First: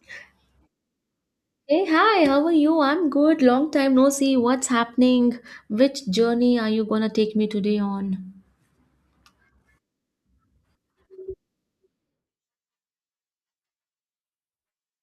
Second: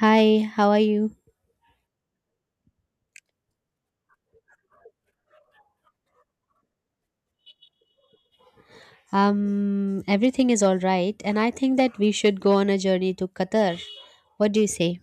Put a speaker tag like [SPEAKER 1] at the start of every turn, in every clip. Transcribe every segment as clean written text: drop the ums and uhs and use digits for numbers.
[SPEAKER 1] Hi, how are you?
[SPEAKER 2] Hey, hi, how are you? I'm good. Long time no see. What's happening? Which journey are you gonna take me today on?
[SPEAKER 1] Everything is all right, and I think that we should go on a journey to Qatar. What do you say?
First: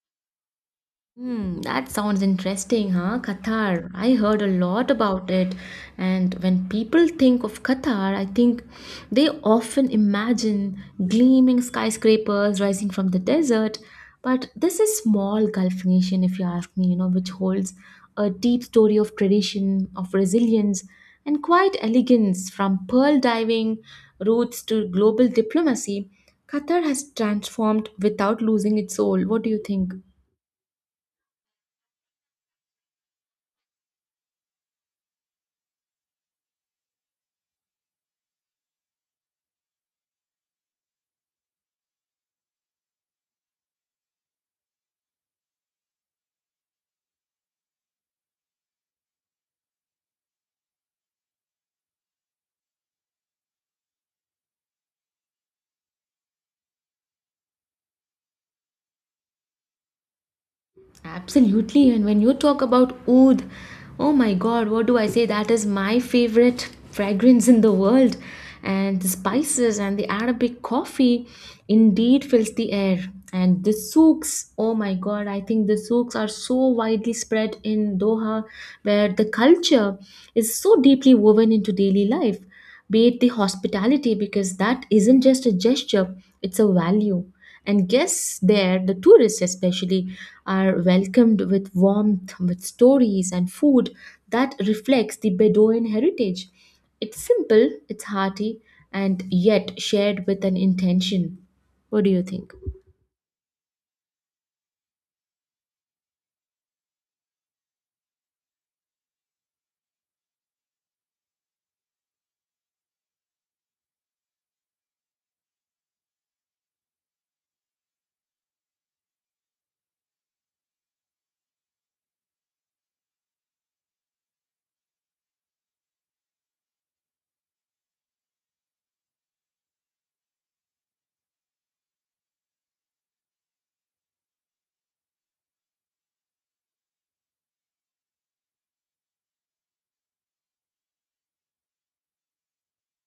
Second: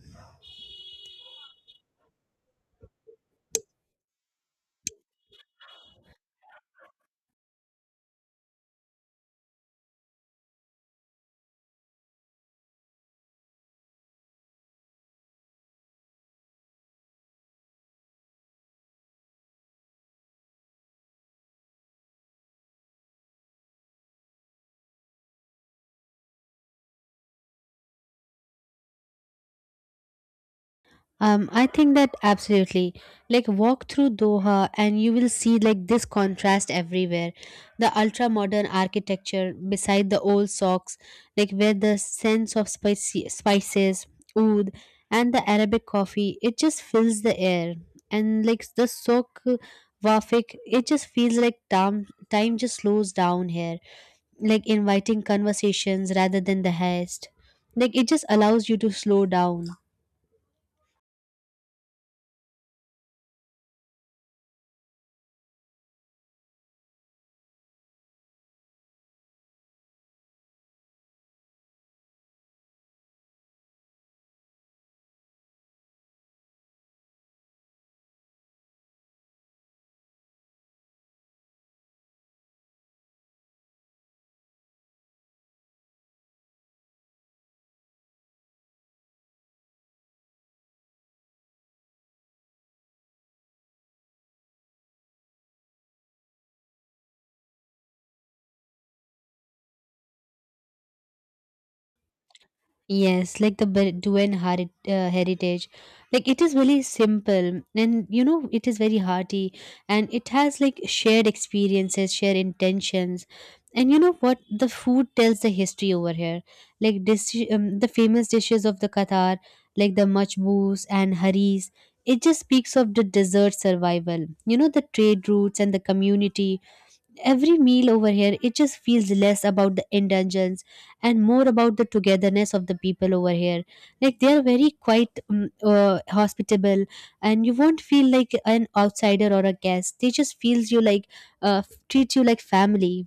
[SPEAKER 2] That sounds interesting, huh? Qatar. I heard a lot about it. And when people think of Qatar, I think they often imagine gleaming skyscrapers rising from the desert. But this is small Gulf nation, if you ask me, you know, which holds a deep story of tradition, of resilience, and quite elegance from pearl diving routes to global diplomacy. Qatar has transformed without losing its soul. What do you think?
[SPEAKER 1] I think that absolutely. Like walk through Doha and you will see like this contrast everywhere. The ultra modern architecture beside the old socks, like where the sense of spicy spices, oud, and the Arabic coffee, it just fills the air. And like the souk wafik, it just feels like time just slows down here like inviting conversations rather than the haste. Like it just allows you to slow down.
[SPEAKER 2] Absolutely. And when you talk about oud, oh my god, what do I say? That is my favorite fragrance in the world. And the spices and the Arabic coffee indeed fills the air. And the souks, oh my god, I think the souks are so widely spread in Doha, where the culture is so deeply woven into daily life be it the hospitality, because that isn't just a gesture, it's a value. And guests there, the tourists especially, are welcomed with warmth, with stories and food that reflects the Bedouin heritage. It's simple, it's hearty, and yet shared with an intention. What do you think?
[SPEAKER 1] Yes, like the heritage. Like it is really simple, and you know it is very hearty and it has like shared experiences, shared intentions. And you know what? The food tells the history over here. Like the famous dishes of the Qatar, like the machbous and haris. It just speaks of the desert survival, you know, the trade routes and the community. Every meal over here it just feels less about the indulgence and more about the togetherness of the people over here. Like they are very quite hospitable, and you won't feel like an outsider or a guest. They just feels you like treat you like family.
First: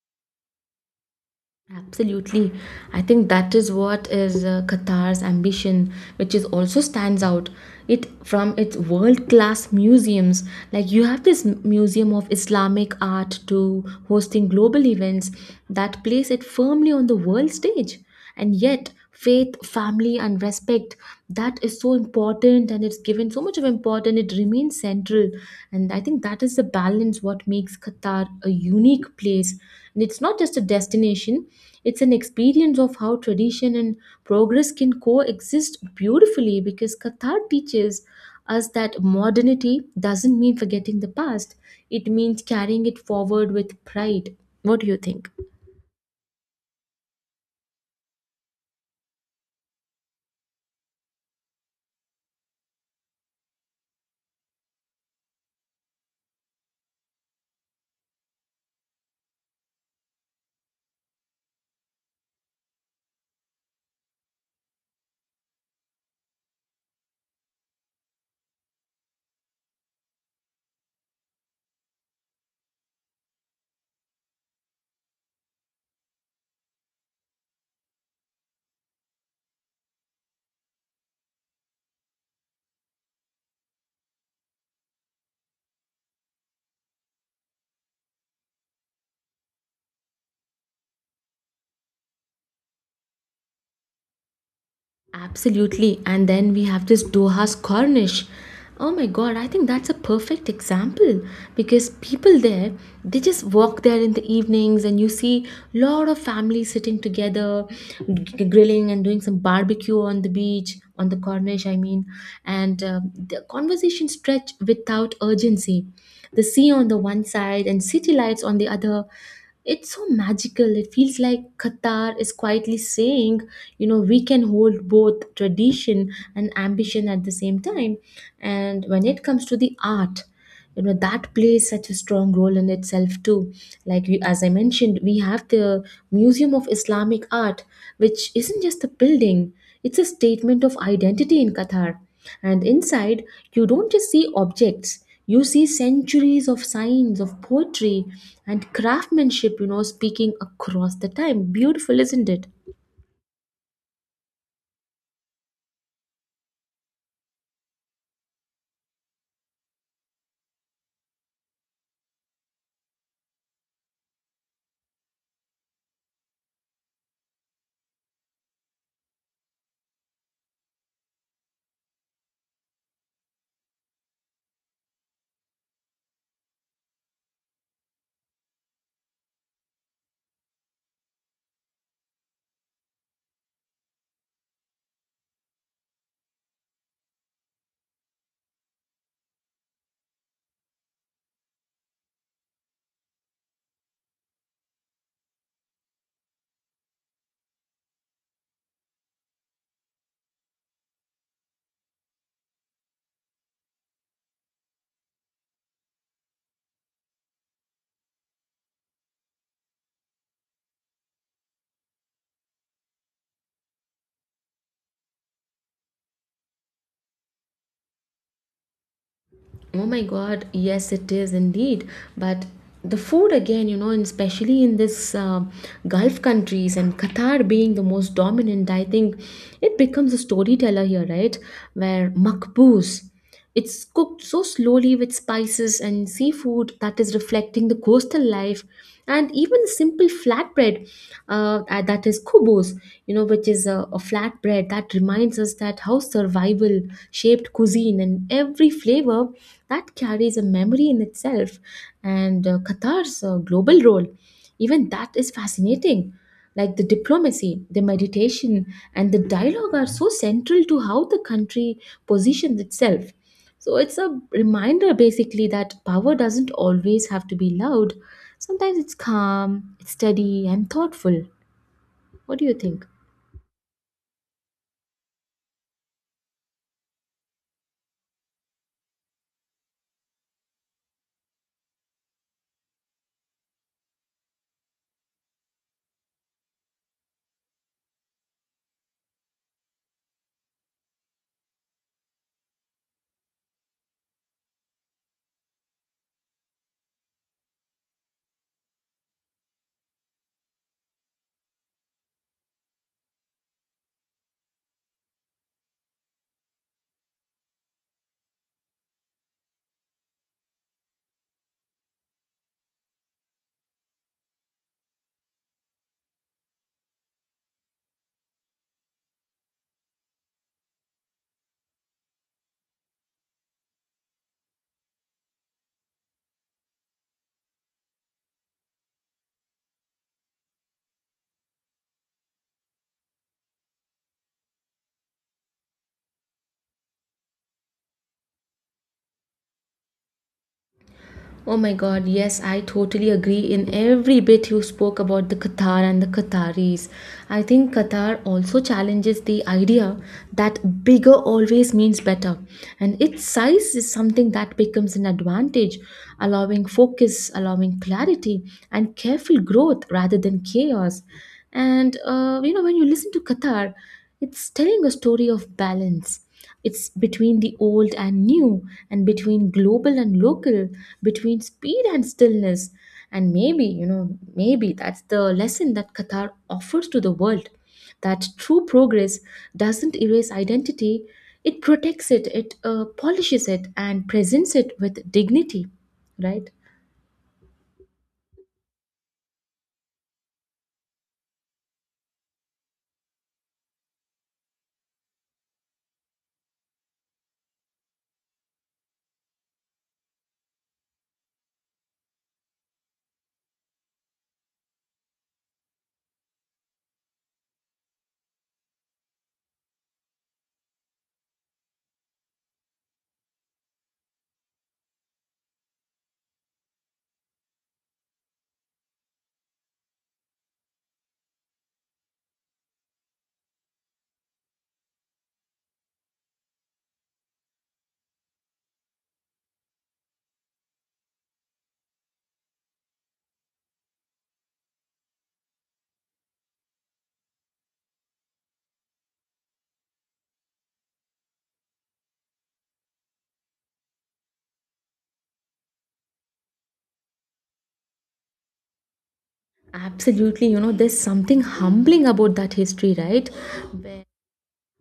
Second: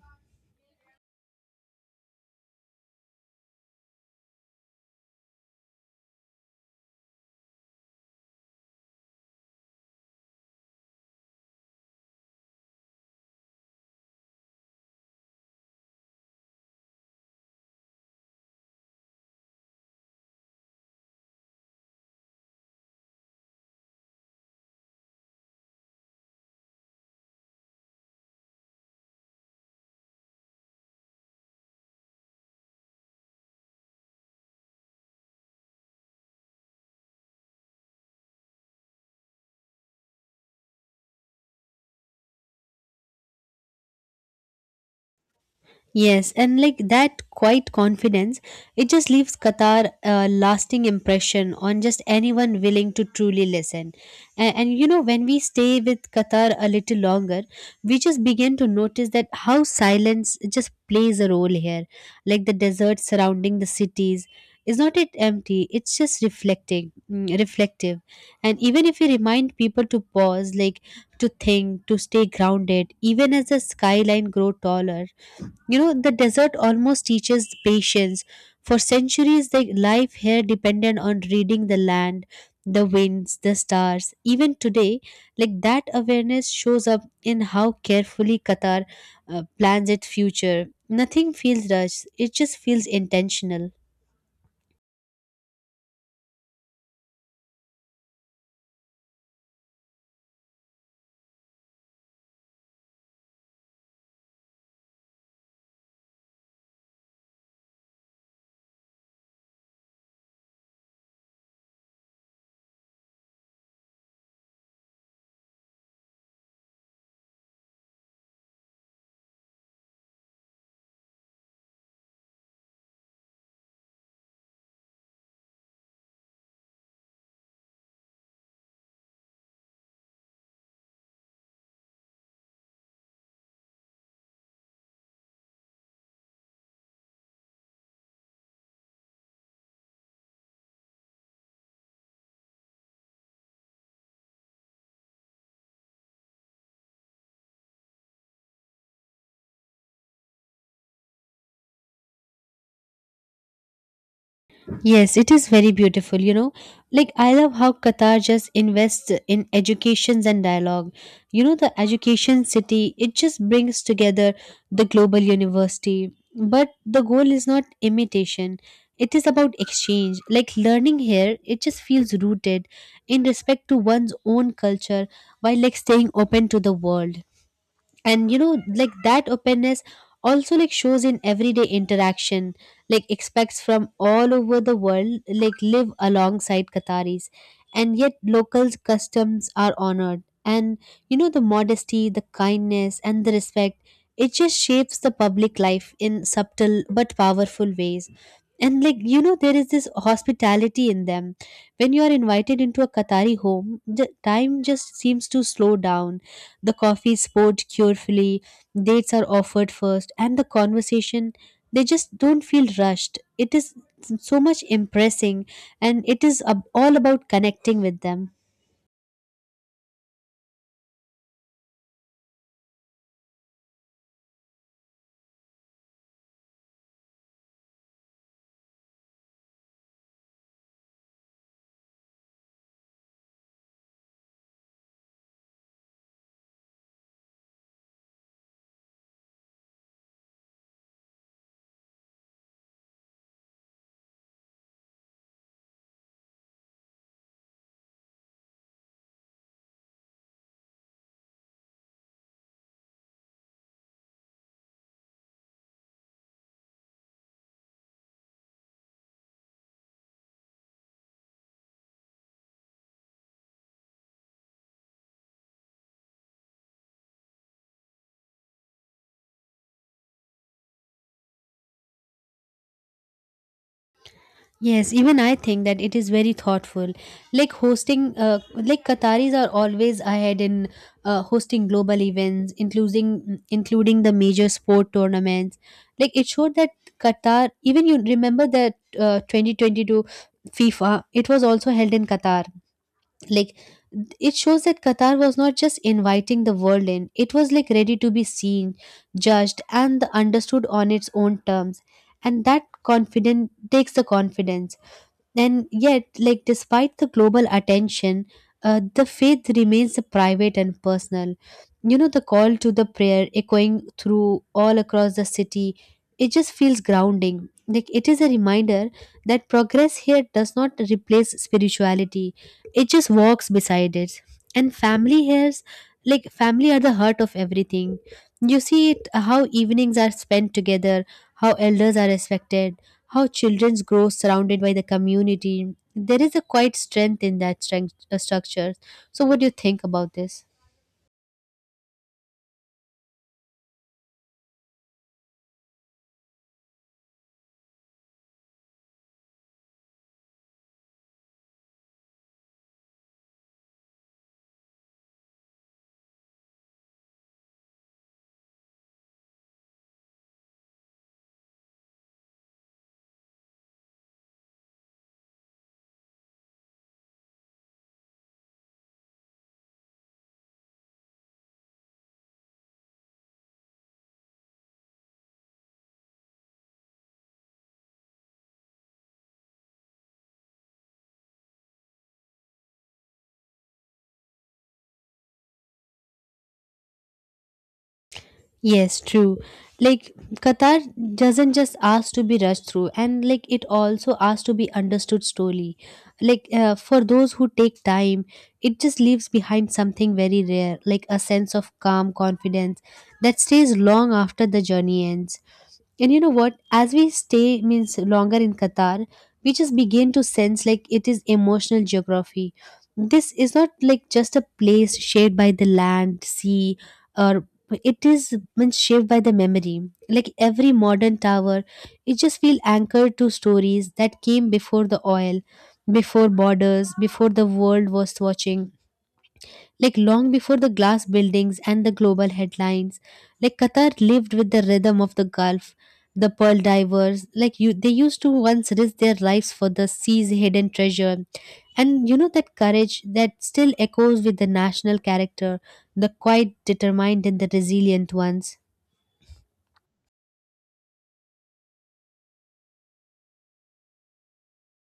[SPEAKER 2] Absolutely. I think that is what is Qatar's ambition, which is also stands out. It from its world-class museums, like you have this museum of Islamic art to hosting global events that place it firmly on the world stage, and yet faith family and respect, that is so important and it's given so much of importance, it remains central. And I think that is the balance what makes Qatar a unique place, and it's not just a destination, it's an experience of how tradition and progress can coexist beautifully, because Qatar teaches us that modernity doesn't mean forgetting the past, it means carrying it forward with pride. What do you think?
[SPEAKER 1] Yes, and like that quiet confidence, it just leaves Qatar a lasting impression on just anyone willing to truly listen. And you know, when we stay with Qatar a little longer, we just begin to notice that how silence just plays a role here. Like the desert surrounding the cities is not it empty, it's just reflective. And even if we remind people to pause, like to think, to stay grounded, even as the skyline grow taller, you know, the desert almost teaches patience. For centuries, their life here depended on reading the land, the winds, the stars. Even today, like that awareness shows up in how carefully Qatar plans its future. Nothing feels rushed, it just feels intentional.
[SPEAKER 2] Absolutely. And then we have this Doha's Cornish. Oh my god, I think that's a perfect example because people there, they just walk there in the evenings and you see lot of families sitting together, grilling and doing some barbecue on the beach, on the Cornish, I mean. And the conversation stretch without urgency, the sea on the one side and city lights on the other, it's so magical. It feels like Qatar is quietly saying, you know, we can hold both tradition and ambition at the same time. And when it comes to the art, you know, that plays such a strong role in itself too. Like we, as I mentioned, we have the museum of Islamic art, which isn't just a building, it's a statement of identity in Qatar. And inside, you don't just see objects, you see centuries of signs of poetry and craftsmanship, you know, speaking across the time. Beautiful, isn't it?
[SPEAKER 1] Yes, it is very beautiful, you know. Like I love how Qatar just invests in educations and dialogue. You know, the education city, it just brings together the global university. But the goal is not imitation. It is about exchange. Like learning here, it just feels rooted in respect to one's own culture while like staying open to the world. And you know like that openness also like shows in everyday interaction, like expects from all over the world like live alongside qataris, and yet locals customs are honored. And you know, the modesty, the kindness, and the respect, it just shapes the public life in subtle but powerful ways. And like you know, there is this hospitality in them. When you are invited into a qatari home, the time just seems to slow down. The coffee is poured carefully, dates are offered first, and the conversation, they just don't feel rushed. It is so much impressing, and it is all about connecting with them.
[SPEAKER 2] Oh my God, yes, it is indeed. But the food again, you know, and especially in this Gulf countries, and Qatar being the most dominant, I think it becomes a storyteller here, right? Where makbous, it's cooked so slowly with spices and seafood that is reflecting the coastal life, and even a simple flatbread, that is kubos, you know, which is a flatbread that reminds us that how survival shaped cuisine, and every flavor that carries a memory in itself. And Qatar's global role, even that is fascinating. Like the diplomacy, the meditation, and the dialogue are so central to how the country positions itself. So it's a reminder basically that power doesn't always have to be loud. Sometimes it's calm, it's steady, and thoughtful. What do you think?
[SPEAKER 1] Yes, even I think that it is very thoughtful. Like like Qataris are always ahead in hosting global events, including the major sport tournaments. Like it showed that Qatar, even you remember that 2022 FIFA, it was also held in Qatar. Like it shows that Qatar was not just inviting the world in, it was like ready to be seen, judged, and understood on its own terms. And that confidence takes the confidence. And yet, like despite the global attention, the faith remains private and personal. You know, the call to the prayer echoing through all across the city, it just feels grounding. Like it is a reminder that progress here does not replace spirituality; it just walks beside it. And family here's like family are the heart of everything. You see it how evenings are spent together, how elders are respected, how children grow surrounded by the community. There is a quite strength in that structure. So, what do you think about this?
[SPEAKER 2] Oh my God, yes, I totally agree in every bit you spoke about the Qatar and the Qataris. I think Qatar also challenges the idea that bigger always means better, and its size is something that becomes an advantage, allowing focus, allowing clarity, and careful growth rather than chaos. And you know, when you listen to Qatar, it's telling a story of balance. It's between the old and new, and between global and local, between speed and stillness. And maybe, you know, maybe that's the lesson that Qatar offers to the world, that true progress doesn't erase identity, it protects it, it polishes it, and presents it with dignity, right?
[SPEAKER 1] Yes, true. Like Qatar doesn't just ask to be rushed through, and like it also asks to be understood slowly. Like for those who take time, it just leaves behind something very rare, like a sense of calm confidence that stays long after the journey ends. And you know what? As we stay means longer in Qatar, we just begin to sense like it is emotional geography. This is not like just a place shaped by the land, sea, or it is means shaped by the memory. Like every modern tower, it just feels anchored to stories that came before the oil, before borders, before the world was watching. Like long before the glass buildings and the global headlines, like Qatar lived with the rhythm of the Gulf. The pearl divers like you, they used to once risk their lives for the sea's hidden treasure. And you know that courage that still echoes with the national character, the quite determined and the resilient ones.
[SPEAKER 2] Absolutely, you know, there's something humbling about that history, right? Where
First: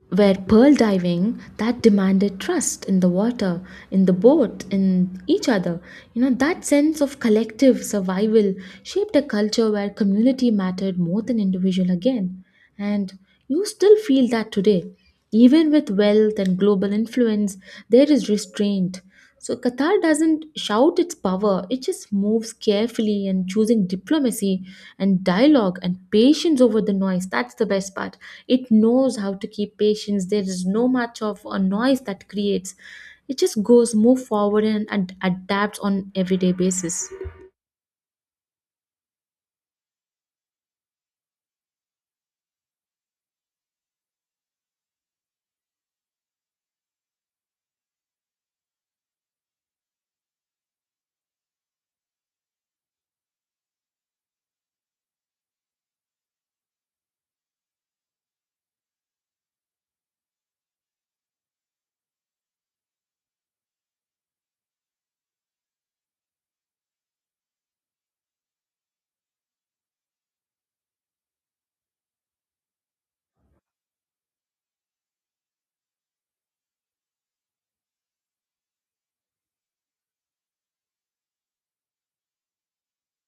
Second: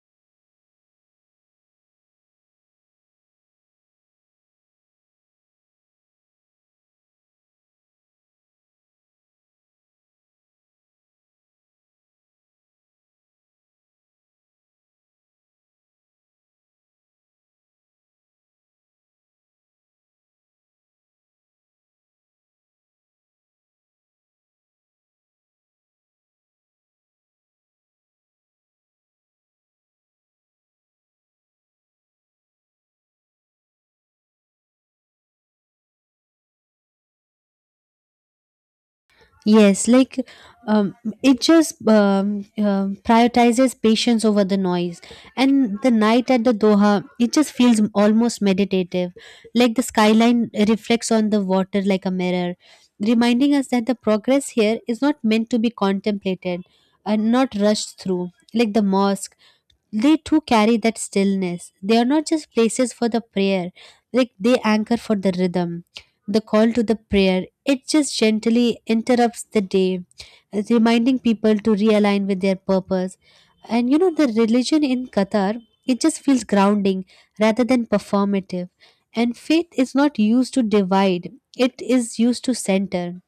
[SPEAKER 2] where pearl diving that demanded trust in the water, in the boat, in each other, you know that sense of collective survival shaped a culture where community mattered more than individual again. And you still feel that today. Even with wealth and global influence, there is restraint. So Qatar doesn't shout its power, it just moves carefully and choosing diplomacy and dialogue and patience over the noise. That's the best part. It knows how to keep patience. There is no much of a noise that creates. It just goes, move forward and adapts on everyday basis.
[SPEAKER 1] Yes, like um, it just prioritizes patience over the noise. And the night at the Doha, it just feels almost meditative. Like the skyline reflects on the water like a mirror, reminding us that the progress here is not meant to be contemplated and not rushed through. Like the mosque, they too carry that stillness. They are not just places for the prayer, like they anchor for the rhythm. The call to the prayer, it just gently interrupts the day, reminding people to realign with their purpose. And you know, the religion in Qatar, it just feels grounding rather than performative. And faith is not used to divide, it is used to center.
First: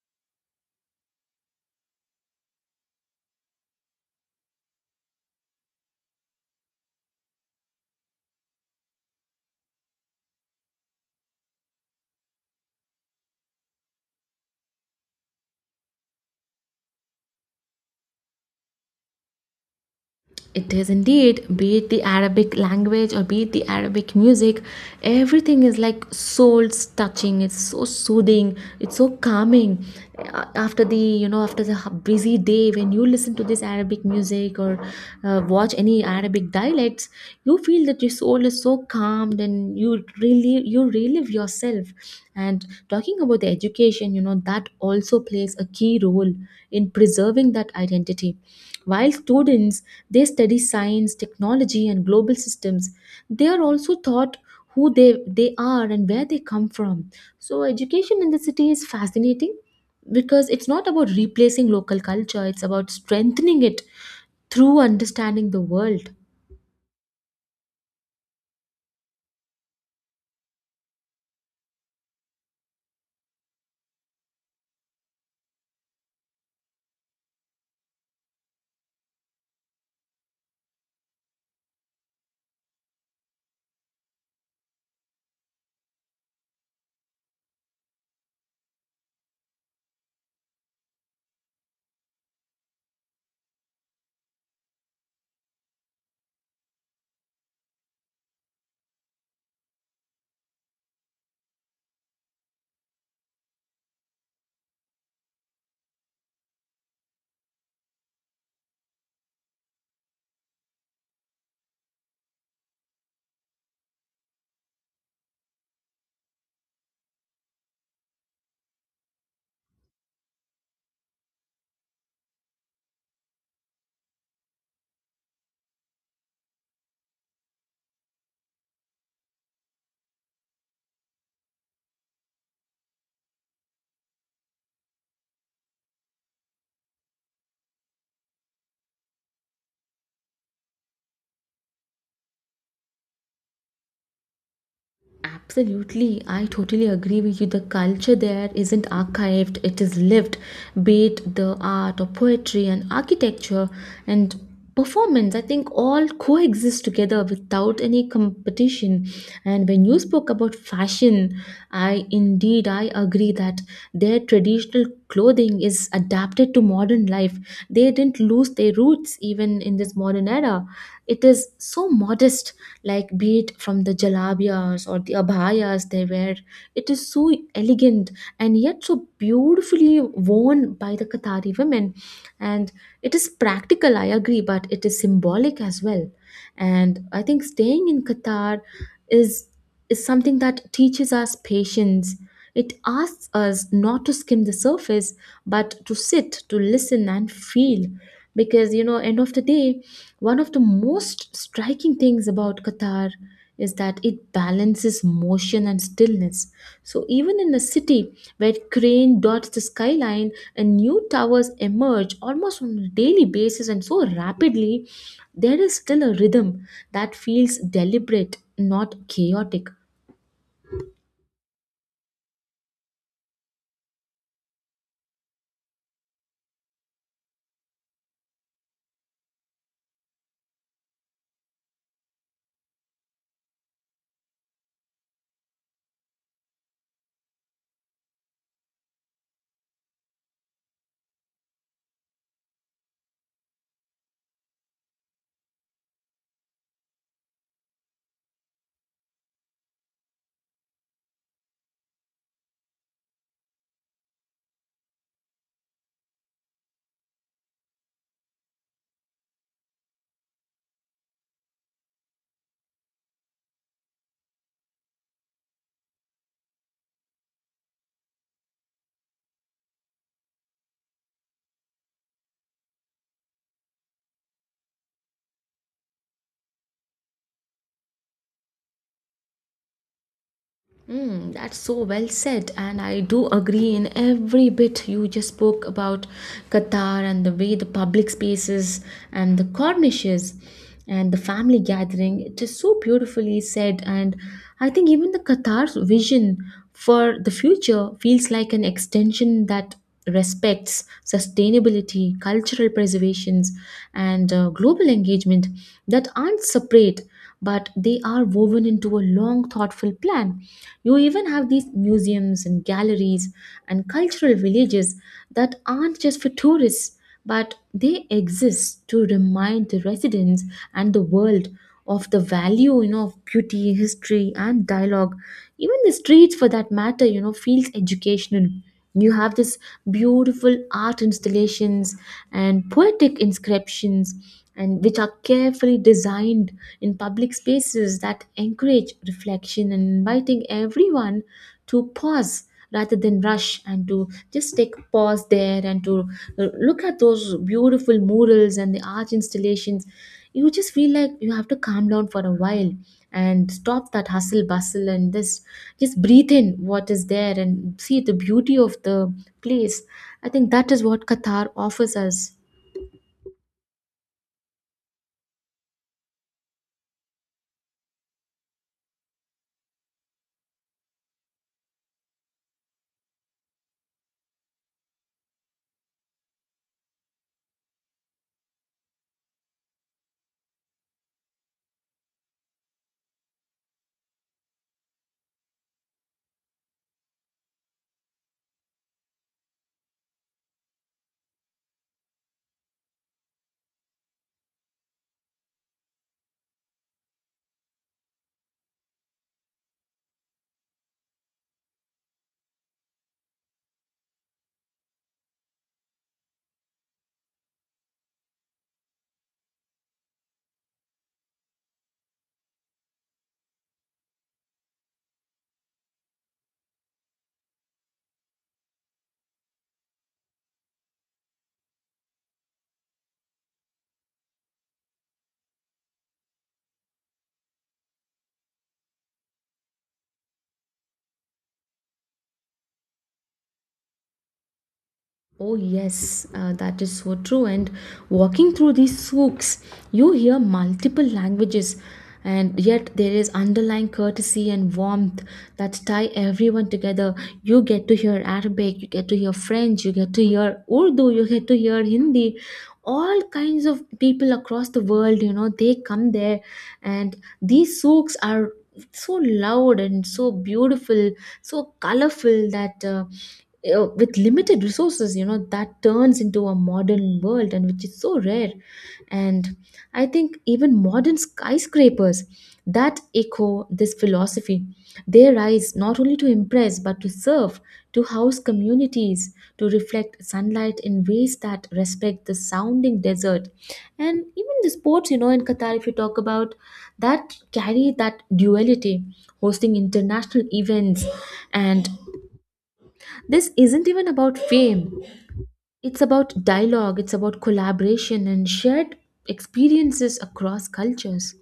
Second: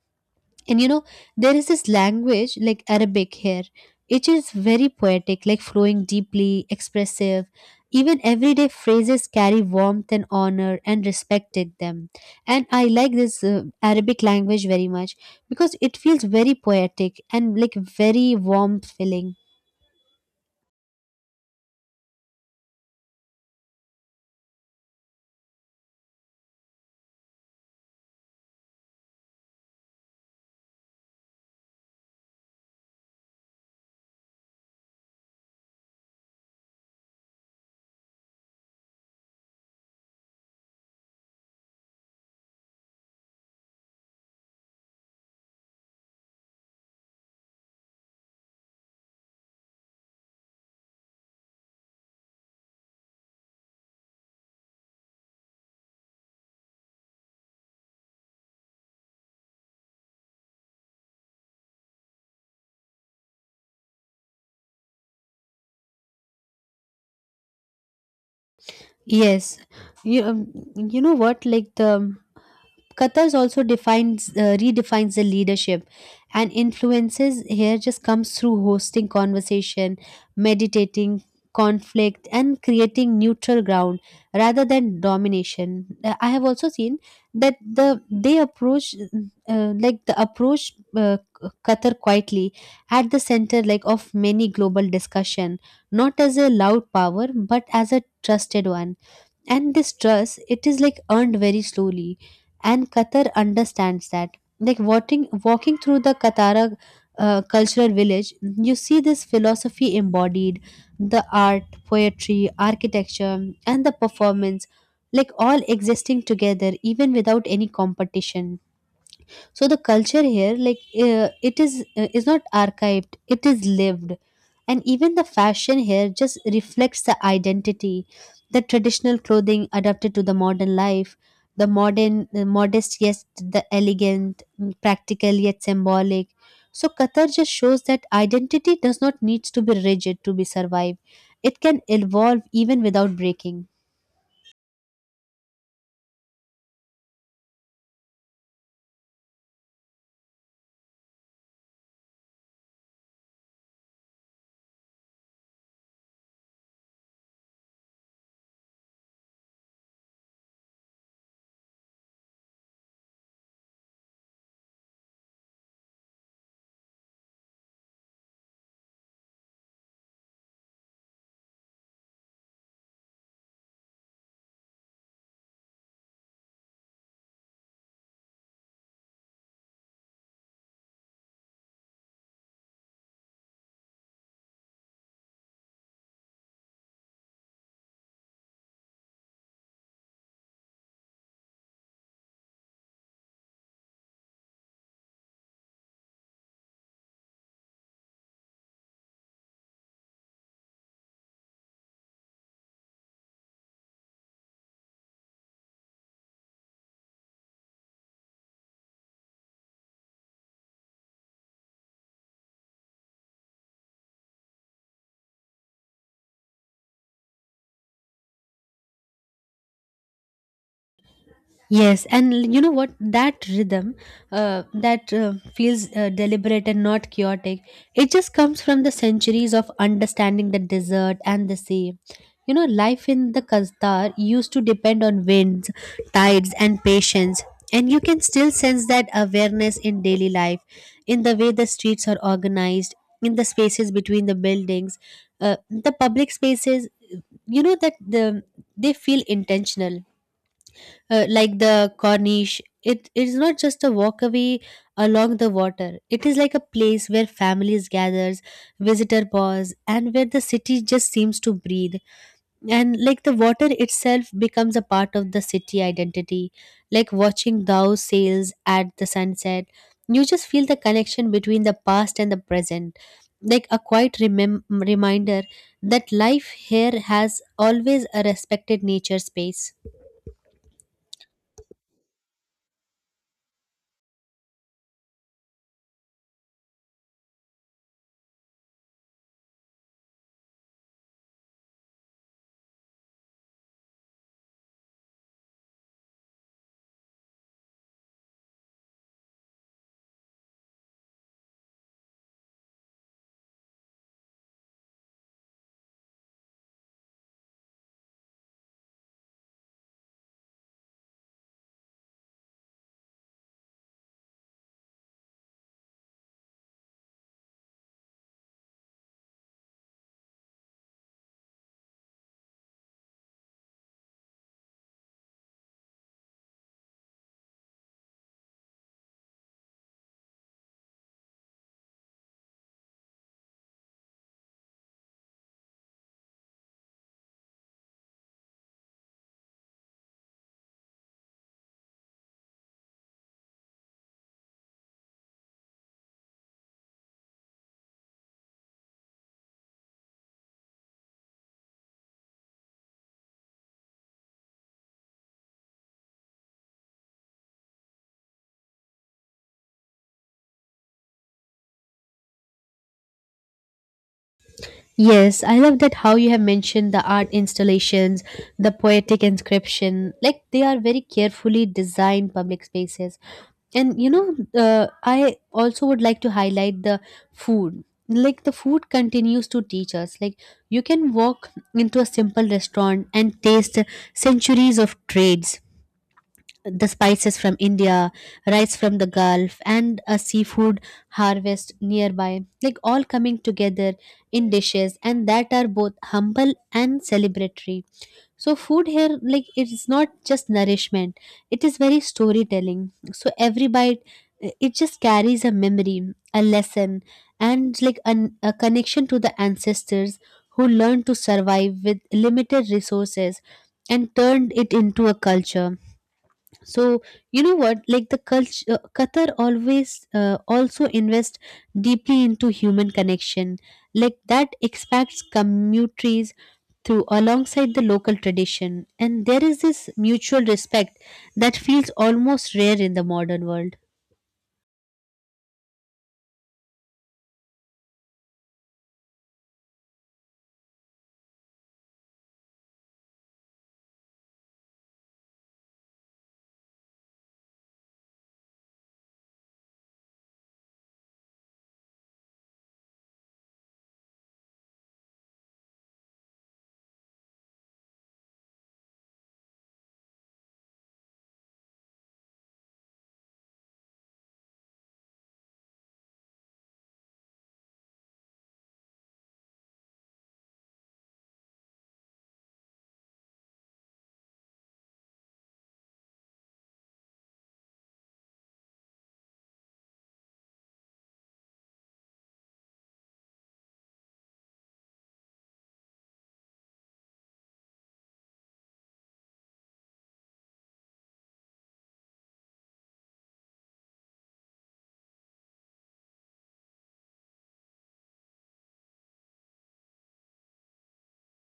[SPEAKER 1] And you know, there is this language like Arabic here. It is very poetic, like flowing deeply, expressive. Even everyday phrases carry warmth and honor and respected them. And I like this Arabic language very much because it feels very poetic and like very warm feeling.
[SPEAKER 2] It is indeed, be it the Arabic language or be it the Arabic music, everything is like souls touching. It's so soothing. It's so calming. After the, you know, after the busy day, when you listen to this Arabic music or watch any Arabic dialects, you feel that your soul is so calmed and you really you relive yourself. And talking about the education, you know that also plays a key role in preserving that identity. While students, they study science, technology and global systems, they are also taught who they are and where they come from. So education in the city is fascinating because it's not about replacing local culture, it's about strengthening it through understanding the world.
[SPEAKER 1] Yes, you know what? Like the Qatar's also defines redefines the leadership and influences here just comes through hosting conversation, meditating conflict and creating neutral ground rather than domination. I have also seen that they approach like the approach Qatar quietly at the center like of many global discussion, not as a loud power but as a trusted one. And this trust it is like earned very slowly, and Qatar understands that. Like walking through the Qatara cultural village, you see this philosophy embodied, the art, poetry, architecture, and the performance, like all existing together even without any competition. So the culture here like it is not archived, it is lived. And even the fashion here just reflects the identity, the traditional clothing adapted to the modern life, the modern modest yet the elegant, practical yet symbolic. So Qatar just shows that identity does not need to be rigid to be survived, it can evolve even without breaking.
[SPEAKER 2] Absolutely, I totally agree with you. The culture there isn't archived, it is lived, be it the art or poetry and architecture and performance. I think all coexist together without any competition. And when you spoke about fashion, I indeed I agree that their traditional clothing is adapted to modern life. They didn't lose their roots even in this modern era. It is so modest, like be it from the jalabiyas or the abayas they wear, it is so elegant, and yet so beautifully worn by the Qatari women. And it is practical, I agree, but it is symbolic as well. And I think staying in Qatar is is something that teaches us patience. It asks us not to skim the surface, but to sit, to listen and feel. Because, you know, end of the day, one of the most striking things about Qatar is that it balances motion and stillness. So even in a city where crane dots the skyline and new towers emerge almost on a daily basis and so rapidly, there is still a rhythm that feels deliberate, not chaotic.
[SPEAKER 1] Yes, and you know what? That rhythm that feels deliberate and not chaotic, it just comes from the centuries of understanding the desert and the sea. You know, life in the Khazar used to depend on winds, tides, and patience. And you can still sense that awareness in daily life, in the way the streets are organized, in the spaces between the buildings, the public spaces. You know that they feel intentional, like the Corniche. It is not just a walkaway along the water. It is like a place where families gathers, visitor pause, and where the city just seems to breathe. And like the water itself becomes a part of the city identity. Like watching those sails at the sunset, you just feel the connection between the past and the present. Like a quiet reminder that life here has always a respected nature space.
[SPEAKER 2] That's so well said, and I do agree in every bit you just spoke about Qatar, and the way the public spaces and the cornishes and the family gathering. It is so beautifully said, and I think even the Qatar's vision for the future feels like an extension that respects sustainability, cultural preservations, and global engagement, that aren't separate but they are woven into a long, thoughtful plan. You even have these museums and galleries and cultural villages that aren't just for tourists, but they exist to remind the residents and the world of the value, you know, of beauty, history and dialogue. Even the streets, for that matter, you know, feels educational. You have this beautiful art installations and poetic inscriptions, and which are carefully designed in public spaces that encourage reflection and inviting everyone to pause rather than rush, and to just take pause there, and to look at those beautiful murals and the art installations. You just feel like you have to calm down for a while and stop that hustle bustle, and this just breathe in what is there and see the beauty of the place. I think that is what Qatar offers us.
[SPEAKER 1] Yes, I love that how you have mentioned the art installations, the poetic inscription. Like they are very carefully designed public spaces. And you know, I also would like to highlight the food. Like the food continues to teach us. Like you can walk into a simple restaurant and taste centuries of trades, the spices from India, rice from the Gulf, and a seafood harvest nearby, like all coming together in dishes, and that are both humble and celebratory. So, food here, like it is not just nourishment, it is very storytelling. So, every bite, it just carries a memory, a lesson, and a connection to the ancestors who learned to survive with limited resources and turned it into a culture. so you know what, like, the culture, Qatar always also invest deeply into human connection, like that expects communities through alongside the local tradition, and there is this mutual respect that feels almost rare in the modern world.
[SPEAKER 2] Oh, yes, that is so true. And walking through these souks, you hear multiple languages, and yet there is underlying courtesy and warmth that tie everyone together. You get to hear Arabic, you get to hear French, you get to hear Urdu, you get to hear Hindi. All kinds of people across the world, you know, they come there, and these souks are so loud and so beautiful, so colorful that. With limited resources, you know, that turns into a modern world and which is so rare. And I think even modern skyscrapers that echo this philosophy, they rise not only to impress but to serve, to house communities, to reflect sunlight in ways that respect the sounding desert. And even the sports, you know, in Qatar if you talk about, that carry that duality, hosting international events, and this isn't even about fame, it's about dialogue, it's about collaboration and shared experiences across cultures.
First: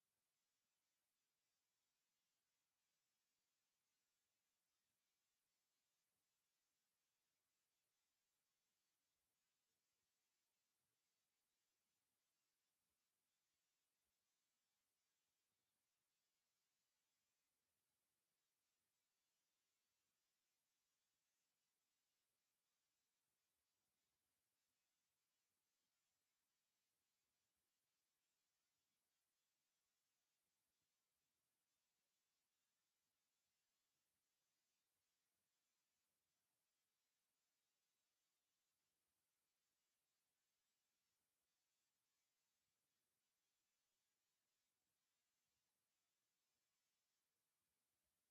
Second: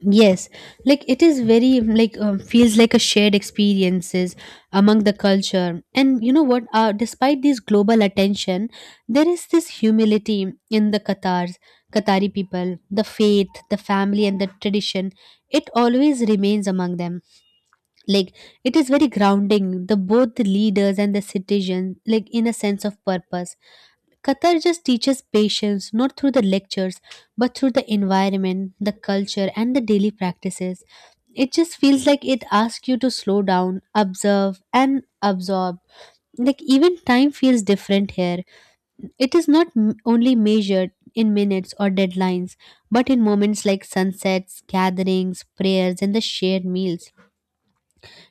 [SPEAKER 1] Yes, like it is very like, feels like a shared experiences among the culture. And you know what, despite this global attention, there is this humility in the Qatars, Qatari people. The faith, the family, and the tradition, it always remains among them. Like, it is very grounding, the both the leaders and the citizens, like in a sense of purpose. Qatar just teaches patience, not through the lectures, but through the environment, the culture, and the daily practices. It just feels like it asks you to slow down, observe, and absorb. Like even time feels different here. It is not only measured in minutes or deadlines, but in moments like sunsets, gatherings, prayers, and the shared meals.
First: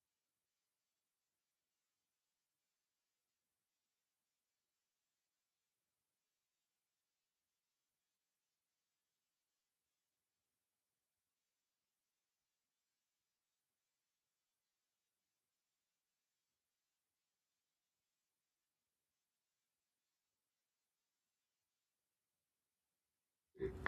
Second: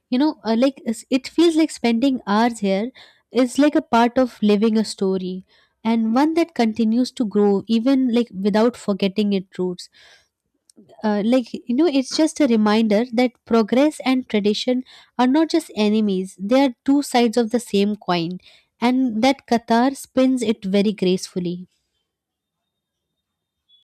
[SPEAKER 1] You know, like it feels like spending hours here is like a part of living a story, and one that continues to grow even like without forgetting its roots. Uh, like, you know, it's just a reminder that progress and tradition are not just enemies, they are two sides of the same coin, and that Qatar spins it very gracefully.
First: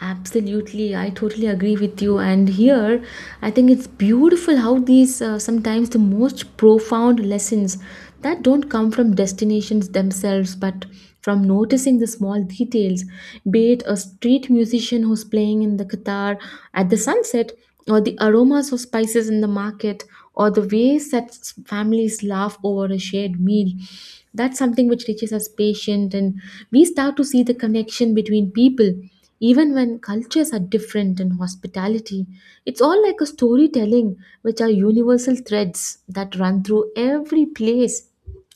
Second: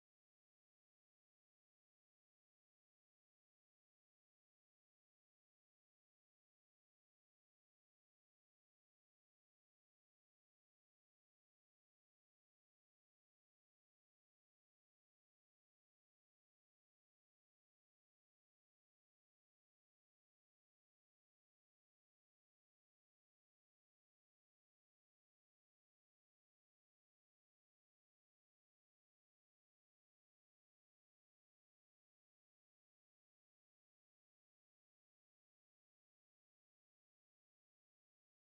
[SPEAKER 2] Absolutely, I totally agree with you. And here, I think it's beautiful how these sometimes the most profound lessons that don't come from destinations themselves, but from noticing the small details, be it a street musician who's playing in the guitar at the sunset, or the aromas of spices in the market, or the ways that families laugh over a shared meal. That's something which teaches us patience, and we start to see the connection between people even when cultures are different in hospitality, it's all like a storytelling, which are universal threads that run through every place.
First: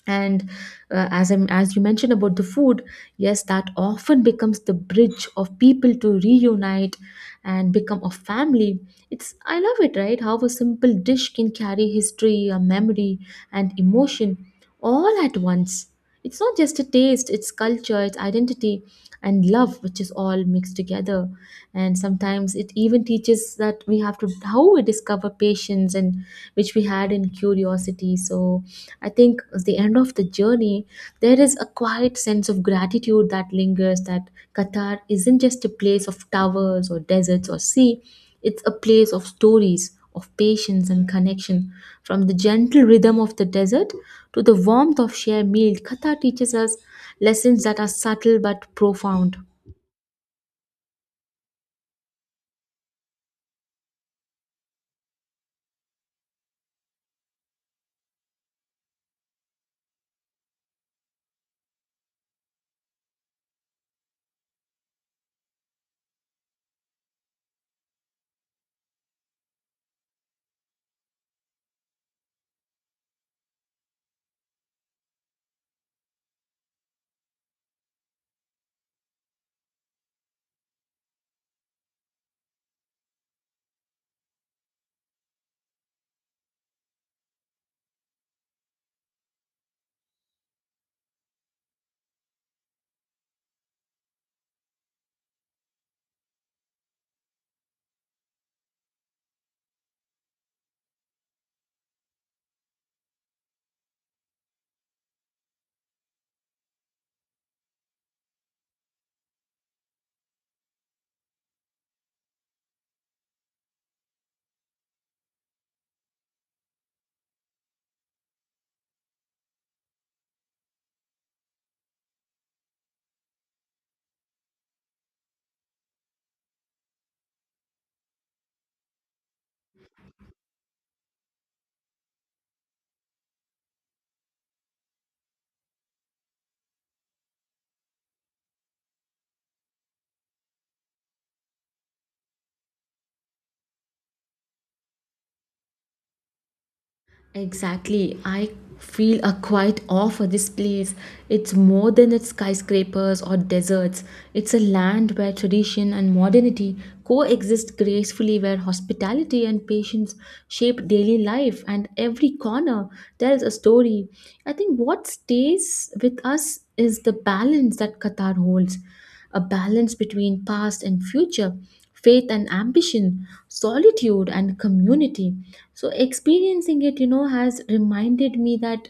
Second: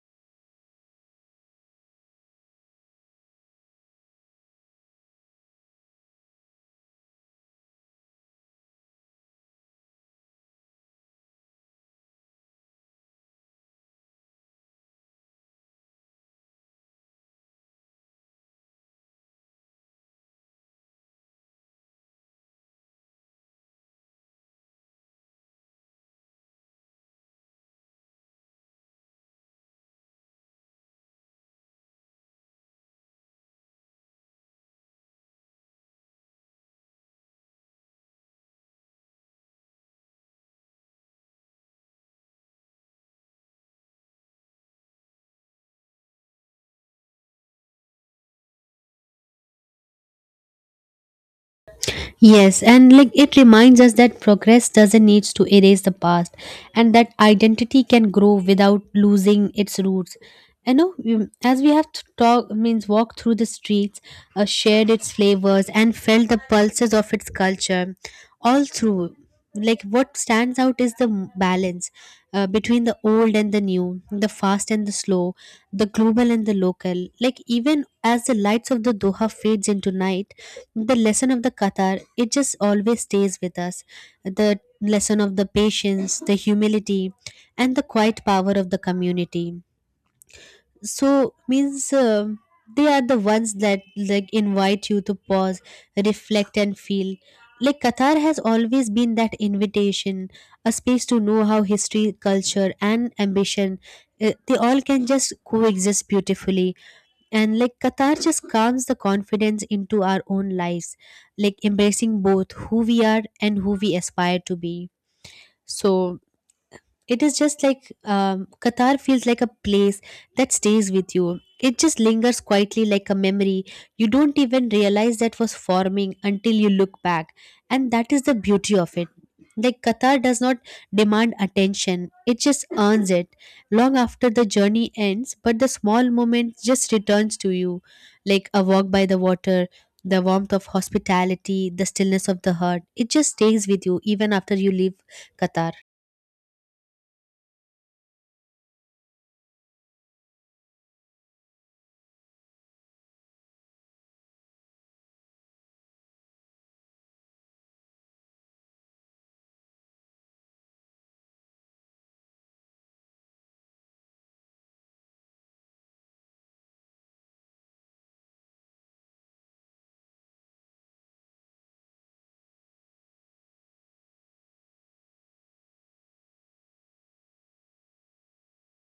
[SPEAKER 2] And as you mentioned about the food, yes, that often becomes the bridge of people to reunite and become a family. It's I love it, right? How a simple dish can carry history, a memory, and emotion all at once. It's not just a taste, it's culture, it's identity, and love, which is all mixed together. And sometimes it even teaches that we have to how we discover patience and which we had in curiosity. So I think at the end of the journey, there is a quiet sense of gratitude that lingers that Qatar isn't just a place of towers or deserts or sea, it's a place of stories, of patience and connection. From the gentle rhythm of the desert to the warmth of shared meal, Qatar teaches us lessons that are subtle but profound.
[SPEAKER 1] Yes, and like it reminds us that progress doesn't need to erase the past, and that identity can grow without losing its roots. You know, as we have talked, means walked through the streets, shared its flavors, and felt the pulses of its culture all through. Like, what stands out is the balance between the old and the new, the fast and the slow, the global and the local. Like, even as the lights of the Doha fades into night, the lesson of the Qatar, it just always stays with us. The lesson of the patience, the humility, and the quiet power of the community. So means, they are the ones that like invite you to pause, reflect, and feel. Like Qatar has always been that invitation, a space to know how history, culture, and ambition, they all can just coexist beautifully. And like Qatar just calms the confidence into our own lives, like embracing both who we are and who we aspire to be. So, it is just like, Qatar feels like a place that stays with you. It just lingers quietly like a memory. You don't even realize that was forming until you look back. And that is the beauty of it. Like Qatar does not demand attention, it just earns it long after the journey ends, but the small moment just returns to you, like a walk by the water, the warmth of hospitality, the stillness of the heart. It just stays with you even after you leave Qatar.
[SPEAKER 2] Exactly. I feel a quiet awe for this place. It's more than its skyscrapers or deserts. It's a land where tradition and modernity coexist gracefully, where hospitality and patience shape daily life, and every corner tells a story. I think what stays with us is the balance that Qatar holds a balance between past and future, faith and ambition, solitude and community. So experiencing it, you know, has reminded me that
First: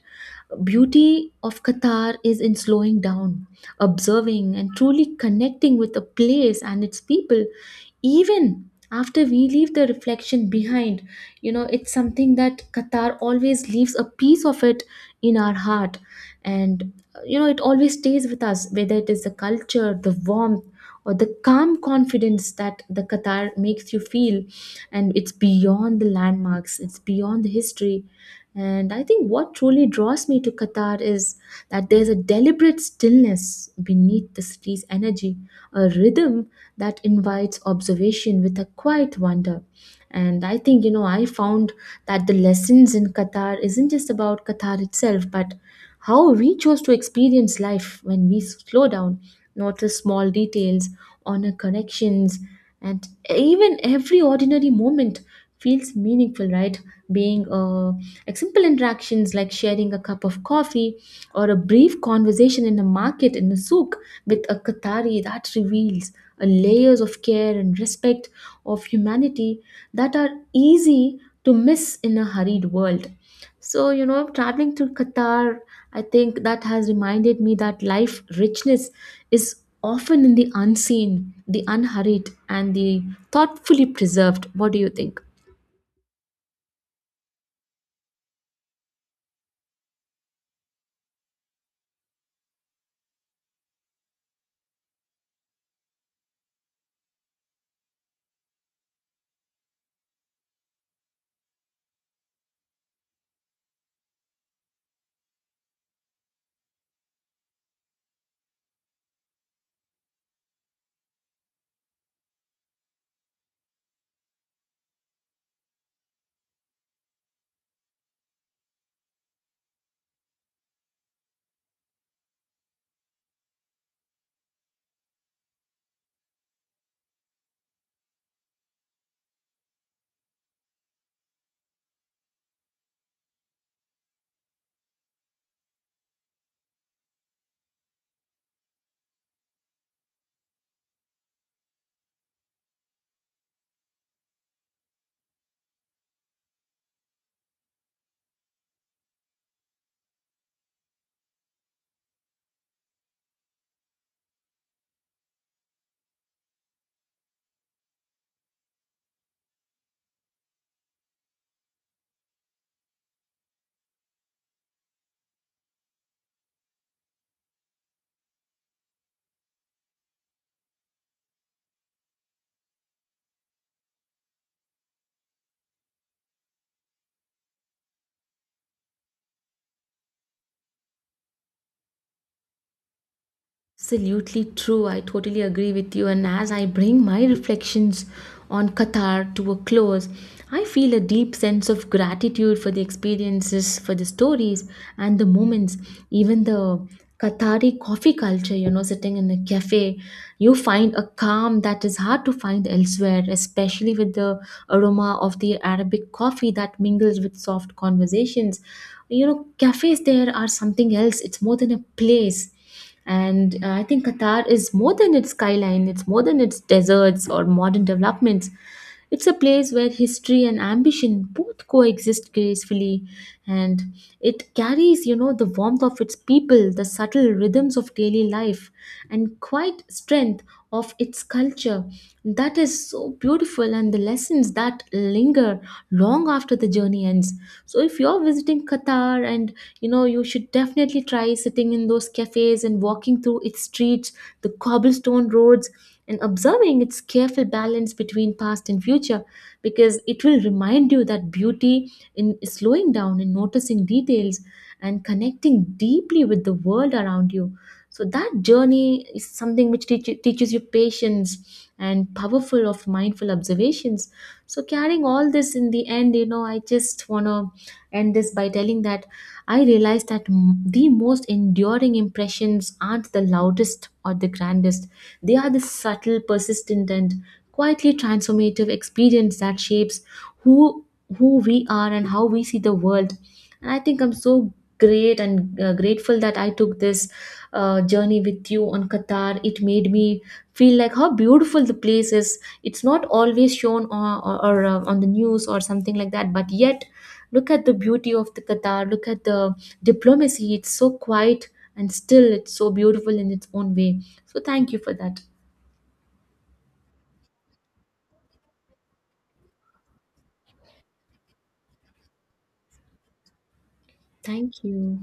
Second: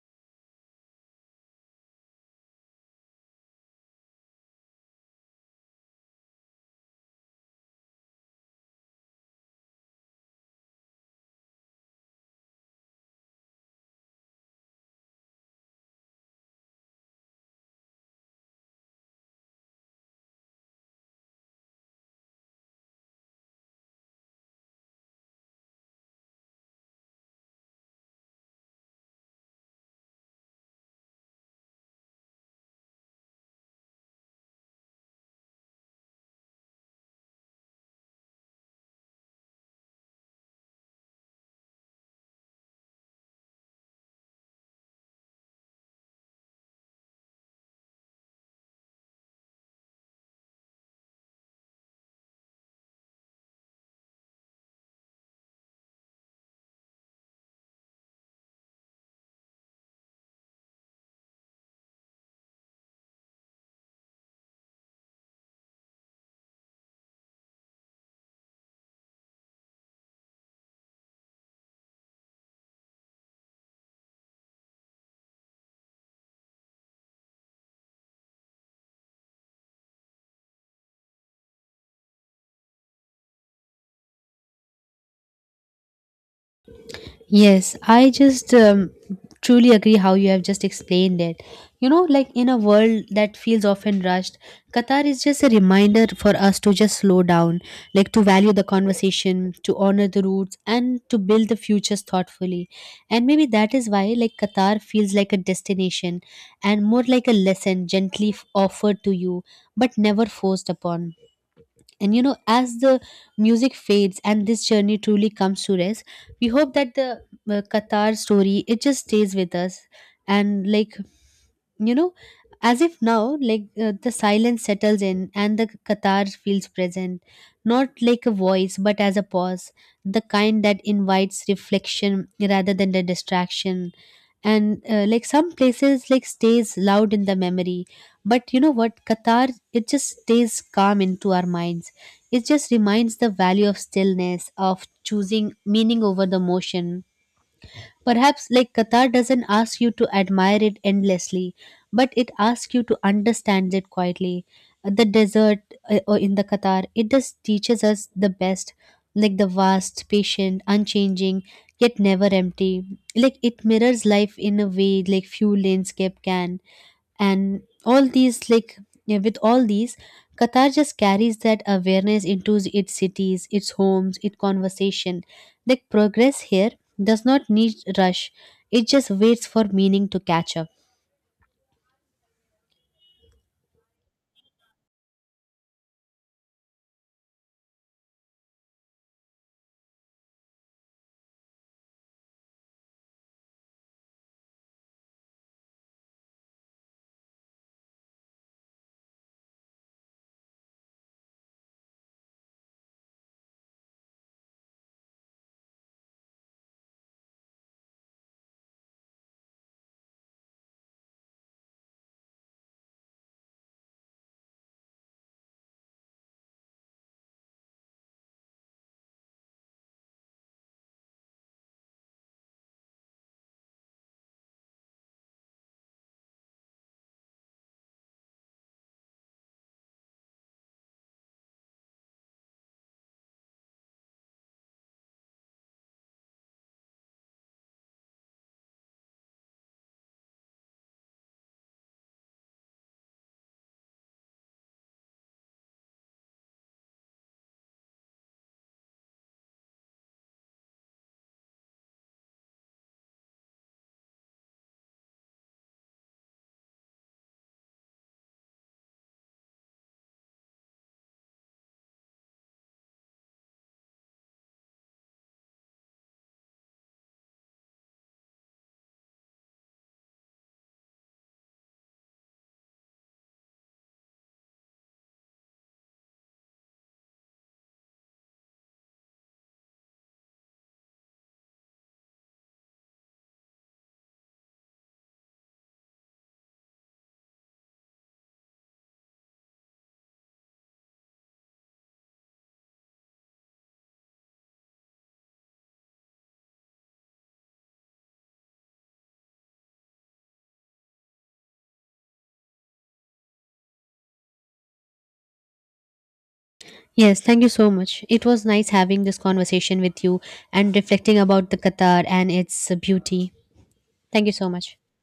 [SPEAKER 2] beauty of Qatar is in slowing down, observing and truly connecting with a place and its people even after we leave the reflection behind, you know, it's something that Qatar always leaves a piece of it in our heart. And you know, it always stays with us, whether it is the culture, the warmth, or the calm confidence that the Qatar makes you feel. And it's beyond the landmarks, it's beyond the history. And I think what truly draws me to Qatar is that there's a deliberate stillness beneath the city's energy, a rhythm that invites observation with a quiet wonder. And I think, you know, I found that the lessons in Qatar isn't just about Qatar itself, but how we choose to experience life when we slow down, notice small details, honor corrections, and even every ordinary moment feels meaningful, right? Being Like simple interactions like sharing a cup of coffee or a brief conversation in a market in a souk with a Qatari that reveals a layers of care and respect of humanity that are easy to miss in a hurried world. So, you know, traveling to Qatar, I think that has reminded me that life richness is often in the unseen, the unhurried, and the thoughtfully preserved. What do you think?
[SPEAKER 1] Yes, I just, truly agree how you have just explained it. You know, like in a world that feels often rushed, Qatar is just a reminder for us to just slow down, like to value the conversation, to honor the roots, and to build the futures thoughtfully. And maybe that is why, like, Qatar feels like a destination and more like a lesson gently offered to you, but never forced upon. And you know, as the music fades and this journey truly comes to rest, we hope that the, Qatar story, it just stays with us. And like, you know, as if now, like, the silence settles in and the Qatar feels present, not like a voice but as a pause, the kind that invites reflection rather than the distraction. And like, some places like stays loud in the memory, but you know what, Qatar, it just stays calm into our minds. It just reminds the value of stillness, of choosing meaning over the motion. Perhaps, like, Qatar doesn't ask you to admire it endlessly, but it asks you to understand it quietly. The desert, or in the Qatar, it just teaches us the best, like the vast, patient, unchanging, yet never empty. Like it mirrors life in a way like few landscape can. And all these, like, yeah, with all these, Qatar just carries that awareness into its cities, its homes, its conversation. Like progress here does not need rush, it just waits for meaning to catch up.
[SPEAKER 2] Absolutely true. I totally agree with you. And as I bring my reflections on Qatar to a close, I feel a deep sense of gratitude for the experiences, for the stories, and the moments. Even the Qatari coffee culture, you know, sitting in a cafe, you find a calm that is hard to find elsewhere, especially with the aroma of the Arabic coffee that mingles with soft conversations. You know, cafes there are something else, it's more than a place. And I think Qatar is more than its skyline, it's more than its deserts or modern developments. It's a place where history and ambition both coexist gracefully, and it carries, you know, the warmth of its people, the subtle rhythms of daily life, and quiet strength of its culture that is so beautiful, and the lessons that linger long after the journey ends. So, if you're visiting Qatar, and you know, you should definitely try sitting in those cafes and walking through its streets, the cobblestone roads, and observing its careful balance between past and future, because it will remind you that beauty in slowing down and noticing details and connecting deeply with the world around you. So that journey is something which teaches you patience and powerful of mindful observations. So carrying all this, in the end, you know, I just want to end this by telling that I realized that the most enduring impressions aren't the loudest or the grandest, they are the subtle, persistent, and quietly transformative experience that shapes who who we are and how we see the world. And I think I'm so great and grateful that I took this journey with you on Qatar. It made me feel like how beautiful the place is. It's not always shown on, or on the news or something like that, but yet look at the beauty of the Qatar. Look at the diplomacy. It's so quiet and still it's so beautiful in its own way. So thank you for that.
[SPEAKER 1] Yes, thank you so much. It was nice having this conversation with you and reflecting about the Qatar and its beauty. Thank you so
[SPEAKER 2] Thank
[SPEAKER 1] much.
[SPEAKER 2] you.